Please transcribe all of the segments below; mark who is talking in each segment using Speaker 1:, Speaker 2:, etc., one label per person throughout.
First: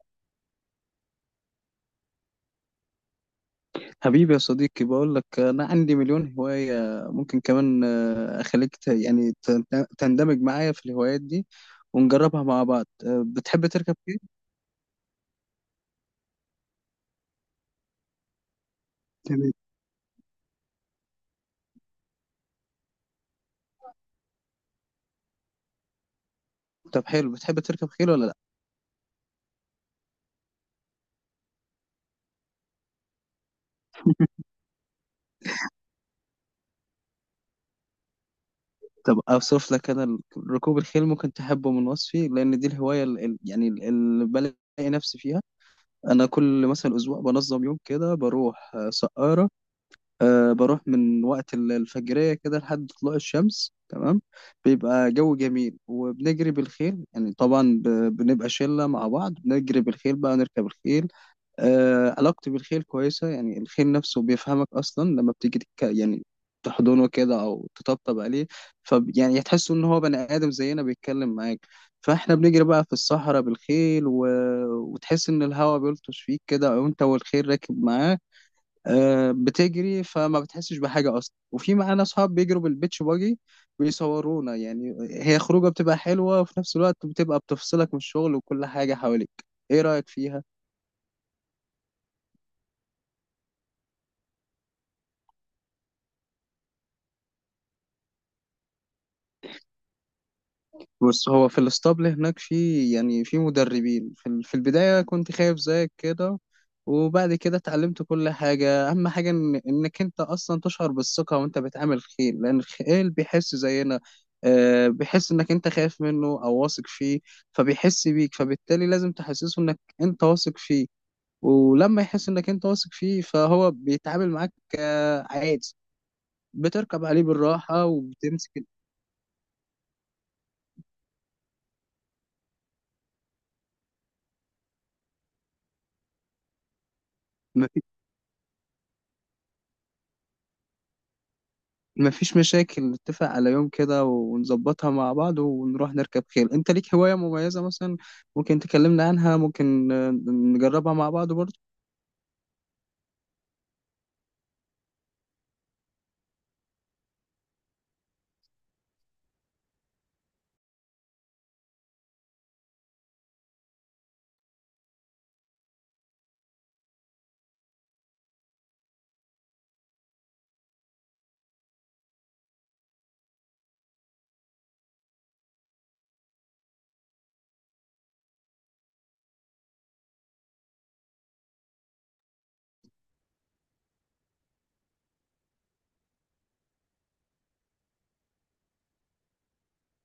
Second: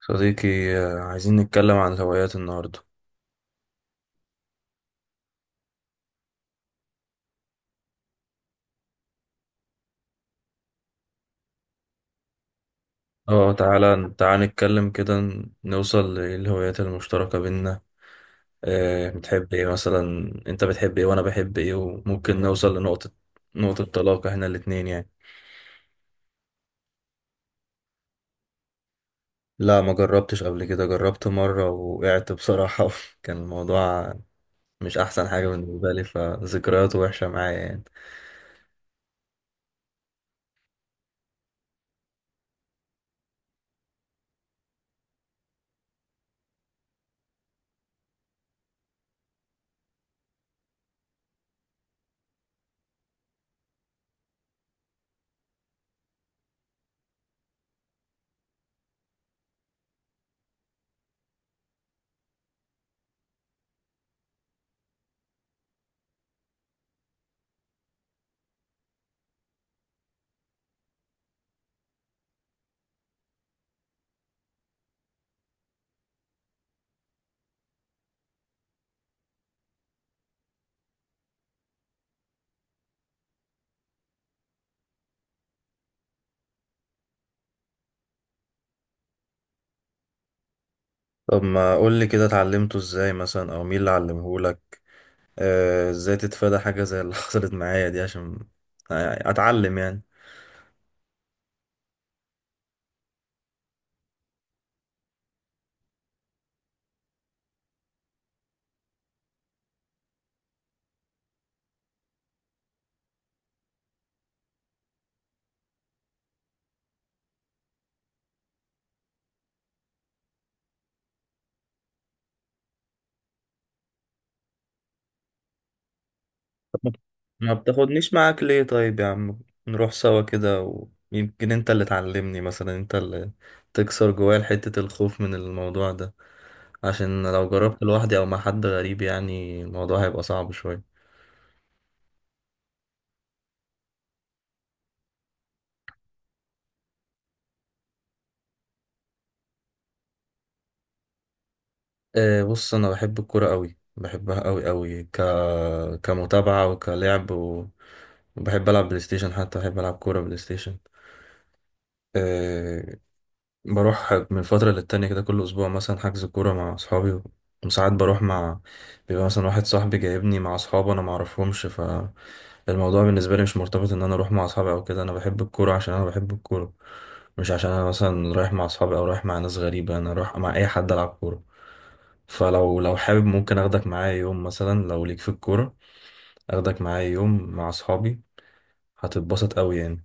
Speaker 1: صديقي، عايزين نتكلم عن الهوايات النهاردة.
Speaker 2: حبيبي يا صديقي بقول لك انا عندي مليون هواية. ممكن كمان، اخليك تندمج معايا في الهوايات دي ونجربها مع بعض.
Speaker 1: اه،
Speaker 2: بتحب تركب
Speaker 1: تعالى
Speaker 2: خيل؟
Speaker 1: تعالى نتكلم كده، نوصل للهوايات المشتركة بينا.
Speaker 2: تمام.
Speaker 1: بتحب ايه مثلا؟ انت بتحب ايه وانا بحب ايه وممكن نوصل لنقطة، نقطة طلاق احنا الاتنين يعني.
Speaker 2: طب حلو، بتحب تركب خيل ولا لا؟
Speaker 1: لا، ما جربتش قبل كده. جربت مرة وقعت بصراحة كان الموضوع مش احسن حاجة بالنسبة لي، فذكرياته وحشة معايا يعني.
Speaker 2: طب اوصف لك انا ركوب الخيل ممكن تحبه من وصفي، لان دي الهواية اللي بلاقي نفسي فيها. انا كل مثلا اسبوع بنظم يوم كده بروح، سقارة. أه بروح من وقت الفجرية كده لحد طلوع الشمس، تمام. بيبقى جو جميل وبنجري بالخيل، يعني طبعا بنبقى شلة مع بعض بنجري بالخيل بقى، نركب الخيل. أه علاقتي بالخيل كويسة، يعني الخيل نفسه بيفهمك أصلا لما بتيجي تك... يعني تحضنه كده أو تطبطب عليه. ف يعني تحس إن هو بني آدم زينا بيتكلم معاك. فاحنا بنجري بقى في الصحراء بالخيل و... وتحس ان الهواء بيلطش فيك كده وانت والخيل راكب معاه. بتجري فما بتحسش بحاجة أصلا، وفي معانا أصحاب بيجروا بالبيتش باجي بيصورونا. يعني هي خروجة بتبقى حلوة وفي نفس الوقت بتبقى بتفصلك من الشغل وكل حاجة حواليك. إيه رأيك فيها؟
Speaker 1: طب ما قول لي كده اتعلمته ازاي مثلا، او مين اللي علمهولك، ازاي تتفادى حاجة زي اللي حصلت معايا دي، عشان اتعلم يعني.
Speaker 2: بص، هو في الاسطبل هناك في، يعني في مدربين. في البداية كنت خايف زيك كده، وبعد كده اتعلمت كل حاجة. أهم حاجة إنك أنت أصلا تشعر بالثقة وأنت بتعامل خيل، لأن الخيل بيحس زينا. بيحس إنك أنت خايف منه أو واثق فيه، فبيحس بيك، فبالتالي لازم تحسسه إنك أنت واثق فيه. ولما يحس إنك أنت واثق فيه فهو بيتعامل معاك عادي، بتركب عليه
Speaker 1: ما
Speaker 2: بالراحة
Speaker 1: بتاخدنيش معاك
Speaker 2: وبتمسك.
Speaker 1: ليه طيب يا عم؟ نروح سوا كده، ويمكن انت اللي تعلمني مثلا، انت اللي تكسر جوايا حتة الخوف من الموضوع ده، عشان لو
Speaker 2: مفيش
Speaker 1: جربت لوحدي او مع حد غريب يعني الموضوع هيبقى صعب شوية.
Speaker 2: مفيش مشاكل، نتفق على يوم كده ونظبطها مع بعض ونروح نركب خيل. انت ليك هواية مميزة مثلا؟ ممكن تكلمنا عنها، ممكن نجربها مع بعض برضه.
Speaker 1: أه، بص انا بحب الكرة قوي، بحبها قوي قوي، كمتابعة وكلعب وبحب العب بلاي ستيشن. حتى بحب العب كورة بلاي ستيشن. آه، بروح من فترة للتانية كده، كل أسبوع مثلا حجز كورة مع أصحابي. وساعات بروح مع، بيبقى مثلا واحد صاحبي جايبني مع أصحابه أنا معرفهمش. فالموضوع بالنسبة لي مش مرتبط إن أنا أروح مع أصحابي أو كده، أنا بحب الكورة عشان أنا بحب الكورة. مش عشان أنا مثلا رايح مع أصحابي أو رايح مع ناس غريبة، أنا رايح مع أي حد ألعب كورة. فلو حابب ممكن أخدك معايا يوم مثلا لو ليك في الكورة، أخدك معايا يوم مع أصحابي، هتتبسط أوي يعني.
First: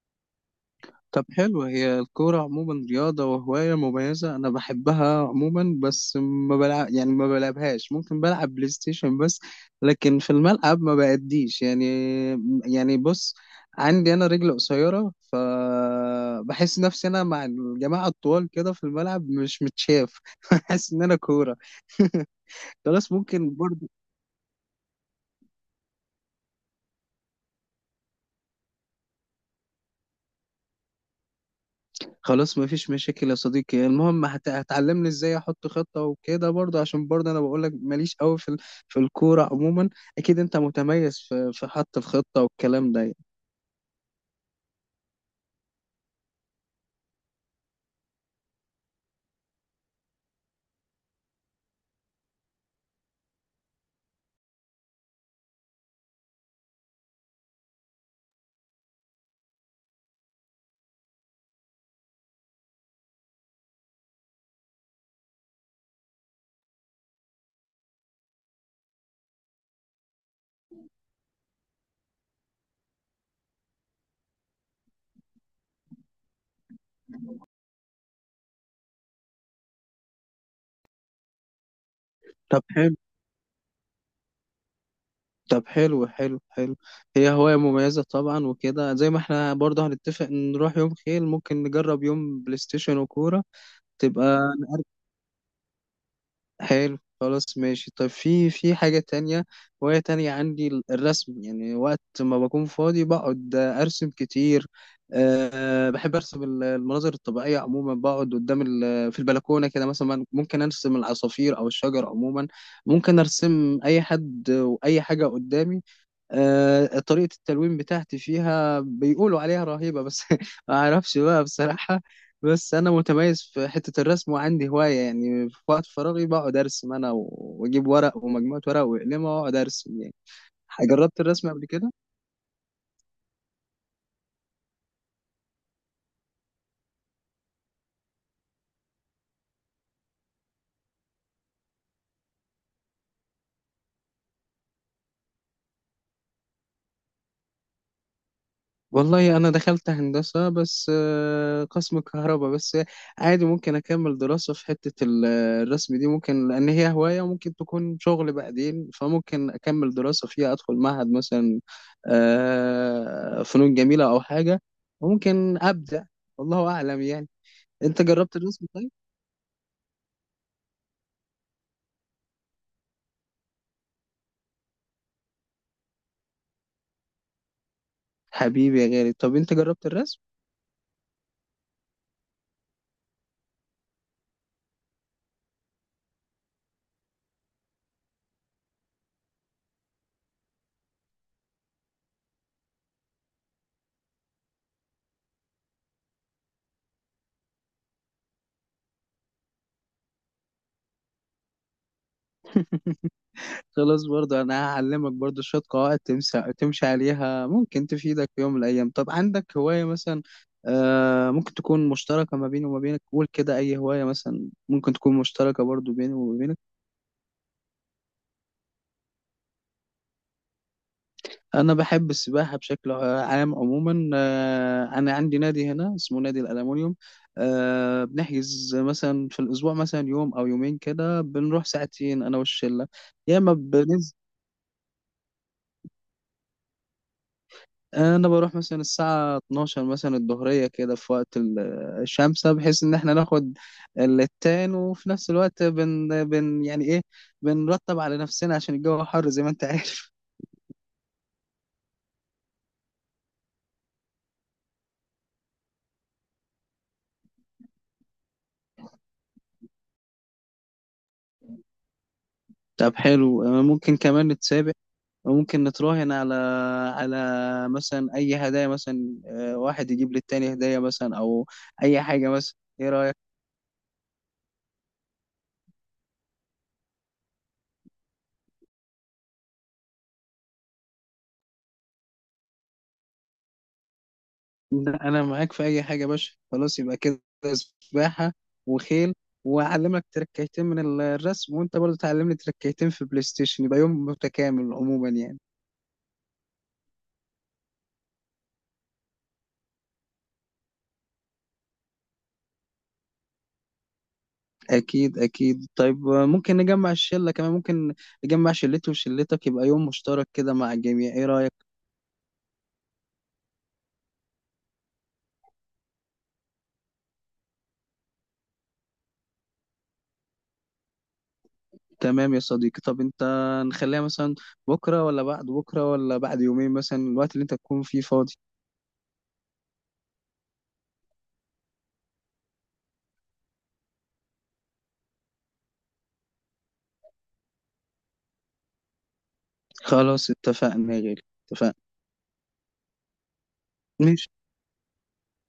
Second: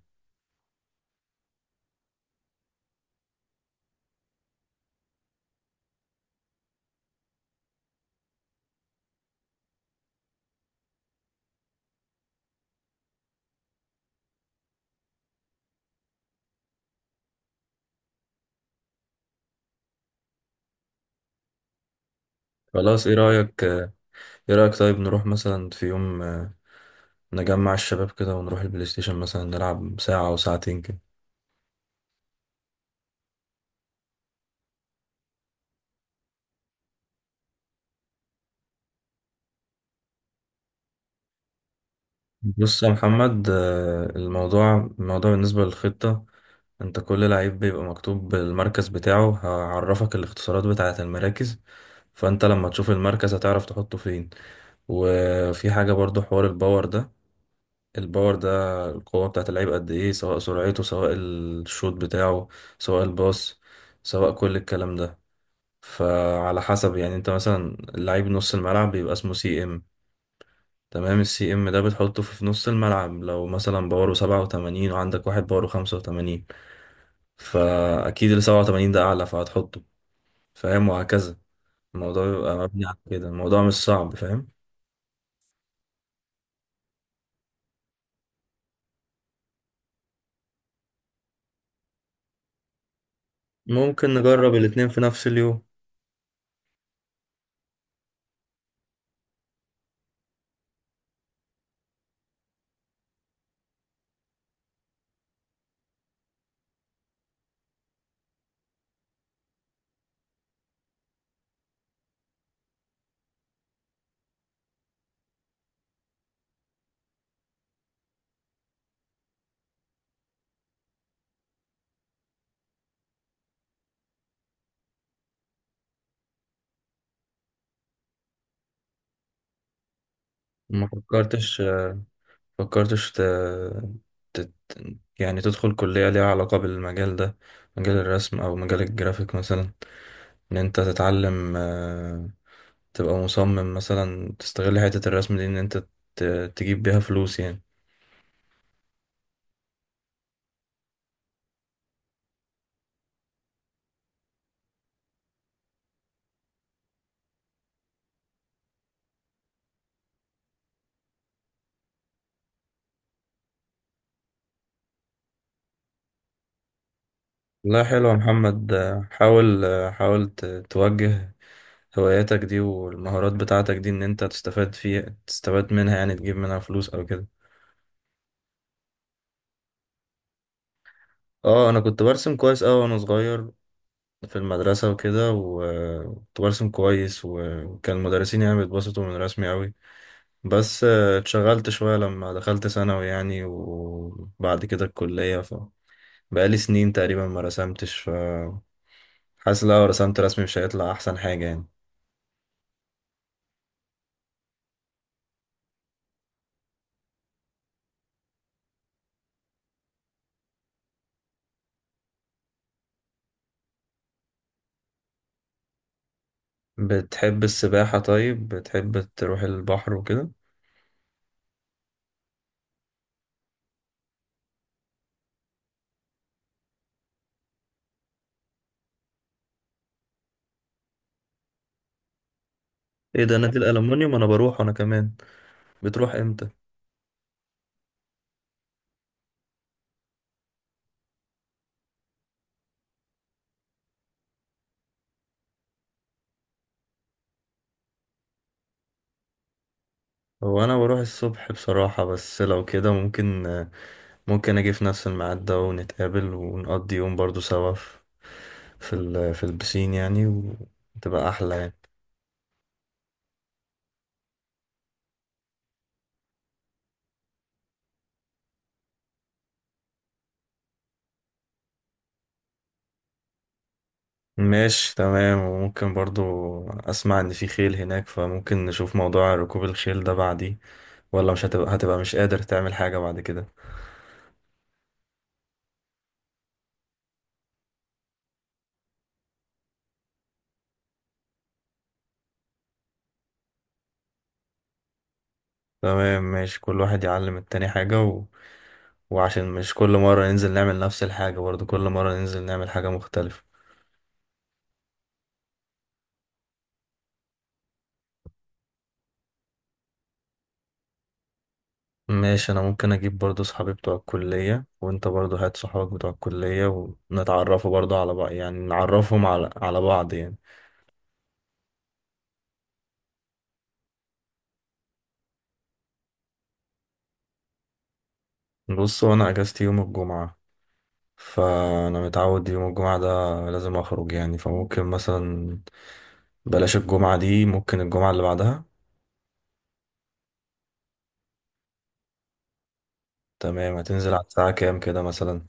Speaker 2: طب حلو، هي الكورة عموما رياضة وهواية مميزة، أنا بحبها عموما بس ما بلعب، يعني ما بلعبهاش. ممكن بلعب بلاي ستيشن بس، لكن في الملعب ما بأديش يعني. يعني بص، عندي أنا رجل قصيرة فبحس نفسي أنا مع الجماعة الطوال كده في الملعب مش متشاف. بحس إن أنا كورة.
Speaker 1: خلاص،
Speaker 2: خلاص، ممكن.
Speaker 1: إيه رأيك طيب نروح مثلا في يوم، نجمع الشباب كده ونروح البلاي ستيشن مثلا، نلعب ساعة أو ساعتين كده.
Speaker 2: خلاص مفيش مشاكل يا صديقي. المهم هتعلمني ازاي احط خطة وكده برضه، عشان برضه انا بقولك ماليش قوي في الكورة عموما. اكيد انت متميز في حط الخطة
Speaker 1: بص يا
Speaker 2: والكلام ده يعني.
Speaker 1: محمد، الموضوع بالنسبة للخطة. أنت كل لعيب بيبقى مكتوب المركز بتاعه، هعرفك الاختصارات بتاعة المراكز. فأنت لما تشوف المركز هتعرف تحطه فين. وفي حاجة برضو، حوار الباور ده القوة بتاعة اللعيب قد إيه، سواء سرعته، سواء الشوط بتاعه، سواء الباص، سواء كل الكلام ده. فعلى حسب يعني، انت مثلا لعيب نص الملعب بيبقى اسمه سي ام. تمام، السي ام ده بتحطه في نص الملعب. لو مثلا باور 87 وعندك واحد باور 85، فأكيد اللي 87 ده أعلى، فهتحطه. فاهم؟ وهكذا. الموضوع بيبقى
Speaker 2: طب
Speaker 1: مبني
Speaker 2: حلو.
Speaker 1: على كده، الموضوع مش صعب، فاهم؟
Speaker 2: طب حلو. هي هواية مميزة طبعا، وكده زي ما احنا برضه هنتفق نروح يوم خيل، ممكن نجرب يوم بلاي ستيشن وكورة.
Speaker 1: ممكن
Speaker 2: تبقى
Speaker 1: نجرب الاتنين في نفس اليوم.
Speaker 2: حلو، خلاص ماشي. طب في، في حاجة تانية وهي تانية عندي الرسم. يعني وقت ما بكون فاضي بقعد أرسم كتير. أه بحب أرسم المناظر الطبيعية عموما، بقعد قدام ال- في البلكونة كده. مثلا ممكن أرسم العصافير أو الشجر عموما، ممكن أرسم أي حد وأي حاجة قدامي. طريقة التلوين بتاعتي فيها بيقولوا عليها رهيبة، بس ما اعرفش بقى بصراحة. بس انا متميز في حتة الرسم وعندي هواية، يعني في وقت فراغي بقعد ارسم انا واجيب ورق ومجموعة ورق وأقلمها واقعد ارسم يعني.
Speaker 1: ما
Speaker 2: جربت الرسم
Speaker 1: فكرتش،
Speaker 2: قبل كده؟
Speaker 1: فكرتش ت... ت... يعني تدخل كلية ليها علاقة بالمجال ده، مجال الرسم أو مجال الجرافيك مثلا. إن أنت تتعلم، تبقى مصمم مثلا، تستغل حتة الرسم دي، إن أنت ت- تجيب بيها فلوس يعني.
Speaker 2: والله انا دخلت هندسه، بس قسم كهرباء بس. عادي ممكن اكمل دراسه في حته الرسم دي، ممكن، لان هي هوايه وممكن تكون شغل بعدين، فممكن اكمل دراسه فيها، ادخل معهد مثلا فنون جميله او حاجه. وممكن ابدع، والله اعلم يعني.
Speaker 1: لا،
Speaker 2: انت
Speaker 1: حلو يا
Speaker 2: جربت الرسم
Speaker 1: محمد.
Speaker 2: طيب؟
Speaker 1: حاول توجه هواياتك دي والمهارات بتاعتك دي، إن أنت تستفاد منها يعني، تجيب منها فلوس أو كده.
Speaker 2: حبيبي يا غالي، طب انت جربت الرسم؟
Speaker 1: اه، أنا كنت برسم كويس أوي وأنا صغير في المدرسة وكده، وكنت برسم كويس، وكان المدرسين يعني بيتبسطوا من رسمي أوي. بس اتشغلت شوية لما دخلت ثانوي يعني، وبعد كده الكلية. بقالي سنين تقريبا ما رسمتش، ف حاسس لو رسمت رسمي مش هيطلع احسن حاجة يعني.
Speaker 2: خلاص، برضه انا هعلمك برضه شوية قواعد تمشي عليها، ممكن تفيدك في يوم من الايام. طب عندك هواية مثلا آه، ممكن تكون مشتركة ما بيني وما بينك؟ قول كده، اي هواية مثلا ممكن تكون مشتركة برضه بيني وما بينك.
Speaker 1: بتحب السباحة؟ طيب بتحب تروح البحر وكده؟
Speaker 2: انا بحب السباحة بشكل عام عموما. آه انا عندي نادي هنا اسمه نادي الألمونيوم. آه بنحجز مثلا في الاسبوع مثلا يوم او يومين كده، بنروح ساعتين انا والشلة.
Speaker 1: ايه ده؟
Speaker 2: يا اما
Speaker 1: نادي
Speaker 2: بننزل.
Speaker 1: الألمونيوم؟ انا بروح وانا كمان. بتروح امتى؟
Speaker 2: انا بروح مثلا الساعه 12 مثلا الظهريه كده، في وقت الشمسه، بحيث ان احنا ناخد التان، وفي نفس الوقت بن, بن يعني ايه بنرتب على نفسنا عشان الجو حر زي ما انت عارف.
Speaker 1: هو انا بروح الصبح بصراحة، بس لو كده ممكن اجي في نفس الميعاد ده ونتقابل ونقضي يوم برضو سوا في البسين يعني، وتبقى احلى يعني.
Speaker 2: طب حلو، ممكن كمان نتسابق، وممكن نتراهن على، على مثلا اي هدايا مثلا، واحد يجيب للتاني هدايا مثلا او اي حاجه مثلا. ايه رايك؟
Speaker 1: ماشي تمام. وممكن برضو اسمع ان في خيل هناك، فممكن نشوف موضوع ركوب الخيل ده بعديه، ولا مش هتبقى مش قادر تعمل حاجة بعد كده؟
Speaker 2: لا انا معاك في اي حاجه يا باشا. خلاص يبقى كده سباحه وخيل، واعلمك تركيتين من الرسم، وانت برضه تعلمني تركيتين في بلاي ستيشن. يبقى يوم متكامل عموما يعني.
Speaker 1: تمام ماشي. كل واحد يعلم التاني حاجة، وعشان مش كل مرة ننزل نعمل نفس الحاجة برضو، كل مرة ننزل نعمل حاجة مختلفة.
Speaker 2: اكيد اكيد. طيب ممكن نجمع الشله كمان، ممكن نجمع شلتي وشلتك يبقى يوم مشترك كده مع الجميع. ايه رايك؟
Speaker 1: ماشي. أنا ممكن أجيب برضو صحابي بتوع الكلية، وأنت برضو هات صحابك بتوع الكلية، ونتعرفوا برضو على بعض يعني، نعرفهم على بعض يعني.
Speaker 2: تمام يا صديقي. طب انت نخليها مثلا بكره ولا بعد بكره ولا بعد يومين مثلا، الوقت اللي انت تكون فيه فاضي؟
Speaker 1: بص، هو أنا أجازتي يوم الجمعة، فأنا متعود يوم الجمعة ده لازم أخرج يعني. فممكن مثلا بلاش الجمعة دي، ممكن الجمعة اللي بعدها.
Speaker 2: خلاص اتفقنا يا غالي، اتفقنا.
Speaker 1: تمام. هتنزل على
Speaker 2: ماشي،
Speaker 1: الساعة كام كده مثلا؟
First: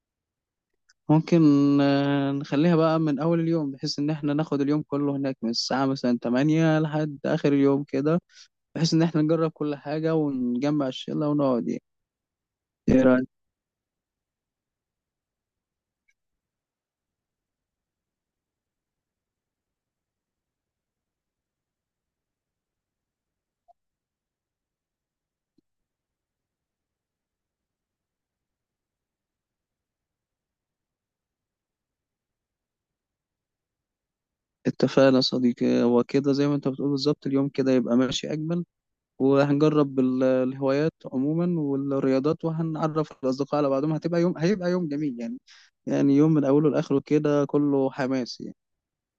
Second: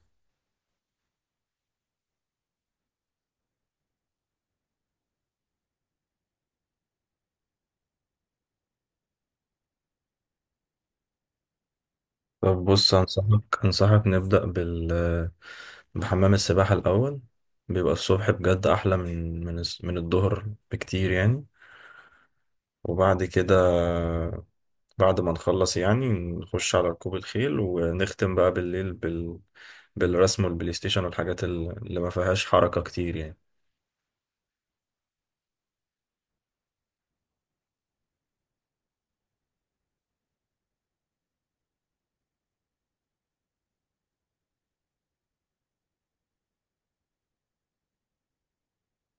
Speaker 2: ممكن نخليها بقى من أول اليوم، بحيث إن إحنا ناخد اليوم كله هناك من الساعة مثلا تمانية لحد آخر اليوم كده، بحيث إن إحنا نجرب كل حاجة ونجمع الشلة ونقعد يعني.
Speaker 1: طب بص،
Speaker 2: إيه رأيك؟
Speaker 1: أنصحك نبدأ بحمام السباحة الأول. بيبقى الصبح بجد أحلى من الظهر بكتير يعني. وبعد كده، بعد ما نخلص يعني نخش على ركوب الخيل، ونختم بقى بالليل بالرسم والبلاي ستيشن والحاجات اللي ما فيهاش حركة كتير يعني.
Speaker 2: اتفقنا يا صديقي. وكده زي ما أنت بتقول بالظبط، اليوم كده يبقى ماشي أجمل، وهنجرب الهوايات عموما والرياضات، وهنعرف الأصدقاء على بعضهم. هتبقى يوم، هيبقى يوم جميل يعني. يعني يوم من أوله لآخره كده كله حماس يعني.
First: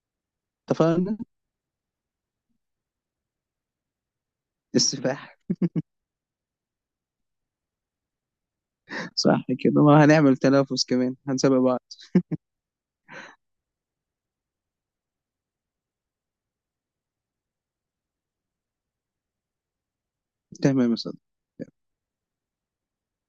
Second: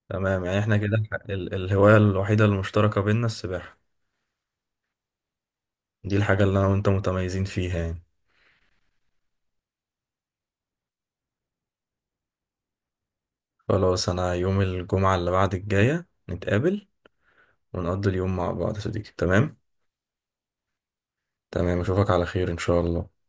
Speaker 1: تمام يعني، احنا كده
Speaker 2: اتفقنا؟
Speaker 1: الهواية الوحيدة المشتركة بيننا السباحة،
Speaker 2: السفاح.
Speaker 1: دي الحاجة اللي أنا وأنت متميزين فيها يعني.
Speaker 2: صح كده، وهنعمل تنافس كمان، هنسابق بعض.
Speaker 1: خلاص، أنا يوم الجمعة اللي بعد الجاية نتقابل ونقضي اليوم مع بعض يا صديقي، تمام؟
Speaker 2: تمام يا صديقي.
Speaker 1: تمام، اشوفك على خير ان شاء الله.